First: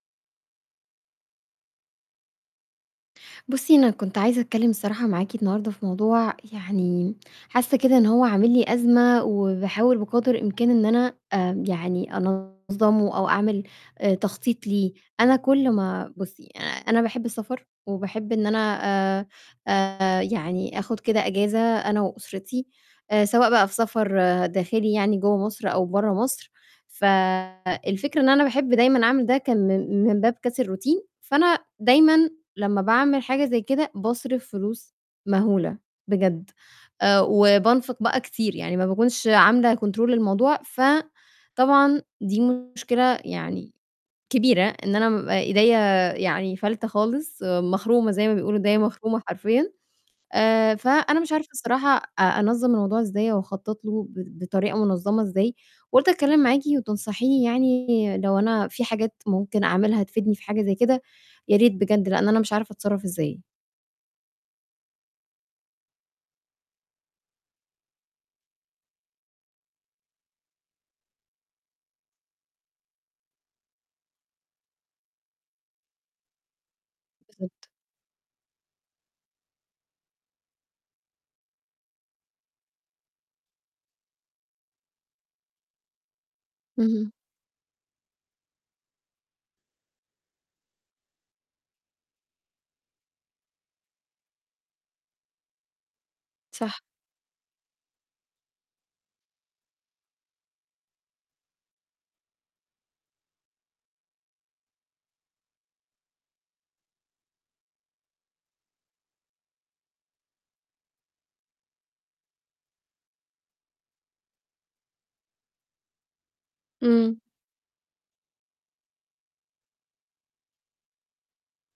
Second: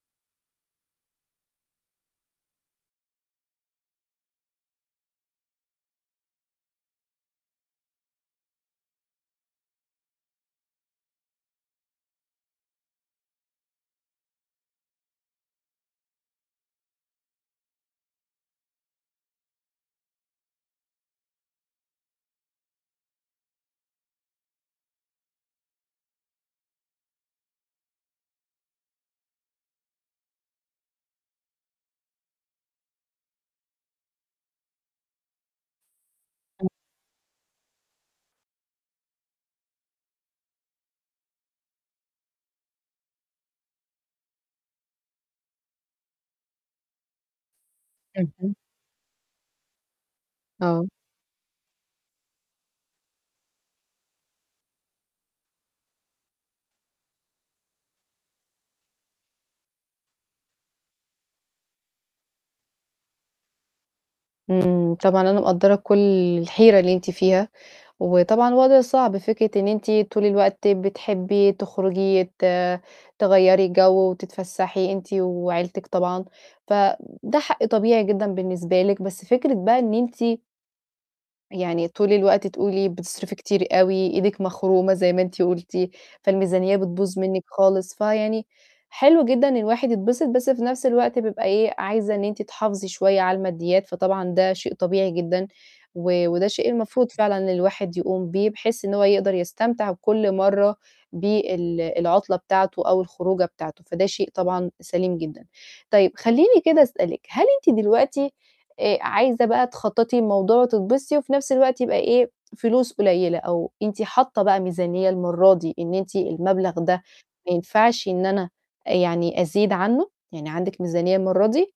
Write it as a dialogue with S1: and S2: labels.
S1: بُصّي أنا كنت عايزة أتكلّم الصراحة معاكِ النهارده في موضوع يعني، حاسّة كده إن هو عامل لي أزمة وباحاول بقَدر الإمكان إن أنا آمم يعني أنظّمه أو أعمل آآ تخطيط ليه، أنا كل ما بُصّي أ أنا باحب السَفر وباحب إن أنا آآ آآ يعني آخُد كده إجازة أنا وأُسرتي، آآ سواء بقى في سَفر داخلي يعني جوّا مصر أو برّا مصر، فالفكرة إن أنا باحب دايمًا أعمل ده كان من من باب كَسر الroutine، فأنا دايمًا لمّا باعمل حاجة زي كده باصرِف فلوس مَهولة بجد آآ وبانفِق بقى كتير يعني ما باكونش عاملة control للموضوع، فطبعًا دي مشكلة يعني كبيرة إن أنا بابقى إيديّا يعني فالتة خالص مَخرومة زي ما
S2: اهم.
S1: بيقولوا إيديّا مَخرومة حرفيًا، آآ
S2: آه.
S1: فأنا مش عارفة الصراحة أ أنظّم الموضوع إزاي أو أخطط له ب بطريقة منظّمة إزاي وقُلت أتكلّم معاكِ وتنصحيني يعني لو أنا في حاجات ممكن أعملها تفيدني في حاجة زي كده، يا ريت بجد لإن أنا مش عارفة أتصرّف إزاي.
S2: إمم، طبعًا أنا مقدّرة كل الحيرة اللي أنتِ فيها وطبعًا وَضع صعب فكرة إن أنتِ طول الوقت بتحبّي تخرُجي ت تغيّري جَو وتتفسّحي أنتِ وعيلتِك طبعًا، فده حق
S1: بالضبط.
S2: طبيعي جدًا بالنسبة لِك، بس فكرة بقى إن أنتِ يعني طول الوقت تقولي بتصرفي كتير أوي، إيدكِ مَخرومة زي ما أنتِ قُلتِ، فالميزانية
S1: اهم.
S2: بتبوظ منِّك خالص، فيعني حلو جدًا إن الواحد يتبسط، بس في نَفْس الوقت بيبقى إيه، عايزة إن أنتِ تحافظي شوية على الماديّات، فطبعًا ده شيء طبيعي جدًا، و وده شيء
S1: صح.
S2: المفروض فعلًا إن الواحد يقوم بيه بحيث إن هو يقدر يستمتع كل مرّة بال العُطلة بتاعته أو الخروجة بتاعته، فده شيء طبعًا سَليم جدًا. طيب خلّيني كده أسألِك، هل أنتِ دلوقتي آآ عايزة بقى تخطّطي الموضوع وتتبسطي وفي نَفْس الوقت يبقى إيه، فلوس قُليّلة أو أنتِ حاطّة بقى ميزانية المرادي إن أنتِ المَبلغ ده
S1: إمم.
S2: ما ينفعش إن أنا آآ يعني أزيد عنّه؟ يعني عندِك ميزانية المرة دي؟